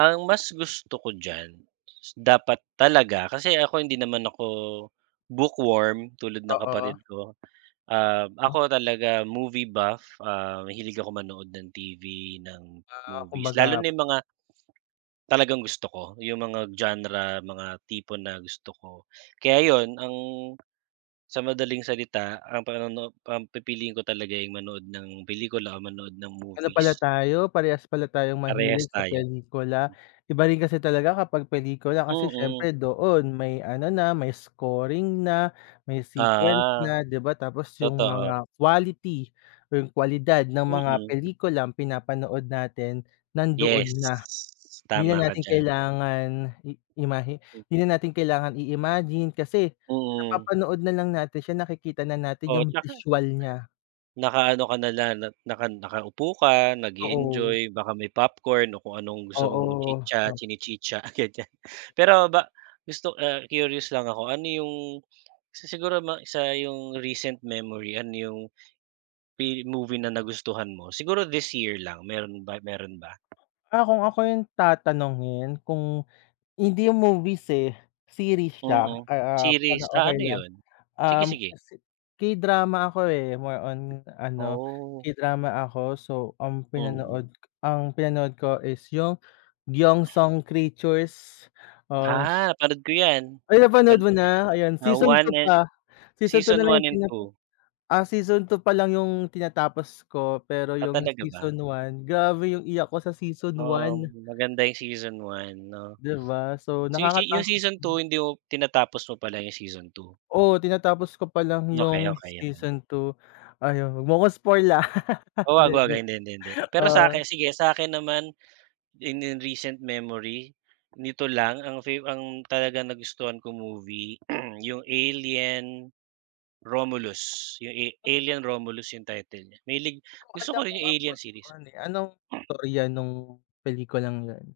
Ang mas gusto ko diyan, dapat talaga kasi ako hindi naman ako bookworm, tulad ng Oo. kapatid ko. Um, Oo. ako talaga movie buff, ah, mahilig ako manood ng TV, ng Ah, movies lalo kumbaga na yung mga talagang gusto ko, yung mga genre, mga tipo na gusto ko. Kaya yun ang sa madaling salita ang panonoo ang pipiliin ko talaga yung manood ng pelikula o manood ng Ano pala movies. tayo, parehas pala tayong mahilig Parehas sa tayo. pelikula. Iba rin kasi talaga kapag pelikula kasi Mm. siyempre doon may ano na, may scoring na, may sequence Ah. na di ba. Tapos yung Totoo. mga quality o yung kwalidad ng mga Mm. pelikulang pinapanood natin nandoon na Yes. hindi Tama na ka natin diyan. kailangan i imahe Hmm. di na natin kailangan i-imagine kasi Mm. napapanood na lang natin siya, nakikita na natin Oo, yung tsaka visual nya. naka-ano ka na lang, na naka nakaupo ka Oo. nage-enjoy, baka may popcorn o kung anong gusto mong Oo, chitsa um chinichitsa, ganyan. [unintelligible] Pero ba gusto ah, curious lang ako, ano yung, isa siguro ma sa yung recent memory, ano yung Pi-movie na nagustuhan mo siguro this year lang meron ba, meron ba? Ah, kung ako yung tatanungin, kung, hindi yung movies, eh, series siya. Mm. Ah, Series, ah, ah, okey ano lang yun? Sige, um, sige. K-drama ako, eh, more on ano Oh. K-drama ako. So, ang Mm. pinanood ang pinanood ko is yung "경성 Creatures" as Ah, panood ko yan. Ay! Napanood Panood mo ko yan. na? Ayan Ah, season 1 2 and, pa. Season 2 na season lang 1 yung and pinap 2. ah, season 2 pa lang yung tinatapos ko, pero Ah, yung talaga ba? season 1, grabe yung iyak ko sa season 1. Um, maganda yung season 1 'no. Di ba, so Se se, yung nakakatakot season nga. 2 hindi mo tinatapos mo pala yung season 2. Oo, tinatapos ko palang Okey, yung okey, okey. season 2, ayun, wag mo ako spoil, ah, Oo, di wag, wag, joke, hindi, hindi, hindi. Pero oo. sa'kin, sige sa akin naman, in in recent memory nito lang, ang favor ang talagang nagustuhan kong movie, yung "Alien Romulus" yung [unintelligible] "Alien Romulus" yung title eh, mahilig, gusto Maganda, ko rin kung yung Alien Apple, series. eh, anong istorya nung pelikulang yun?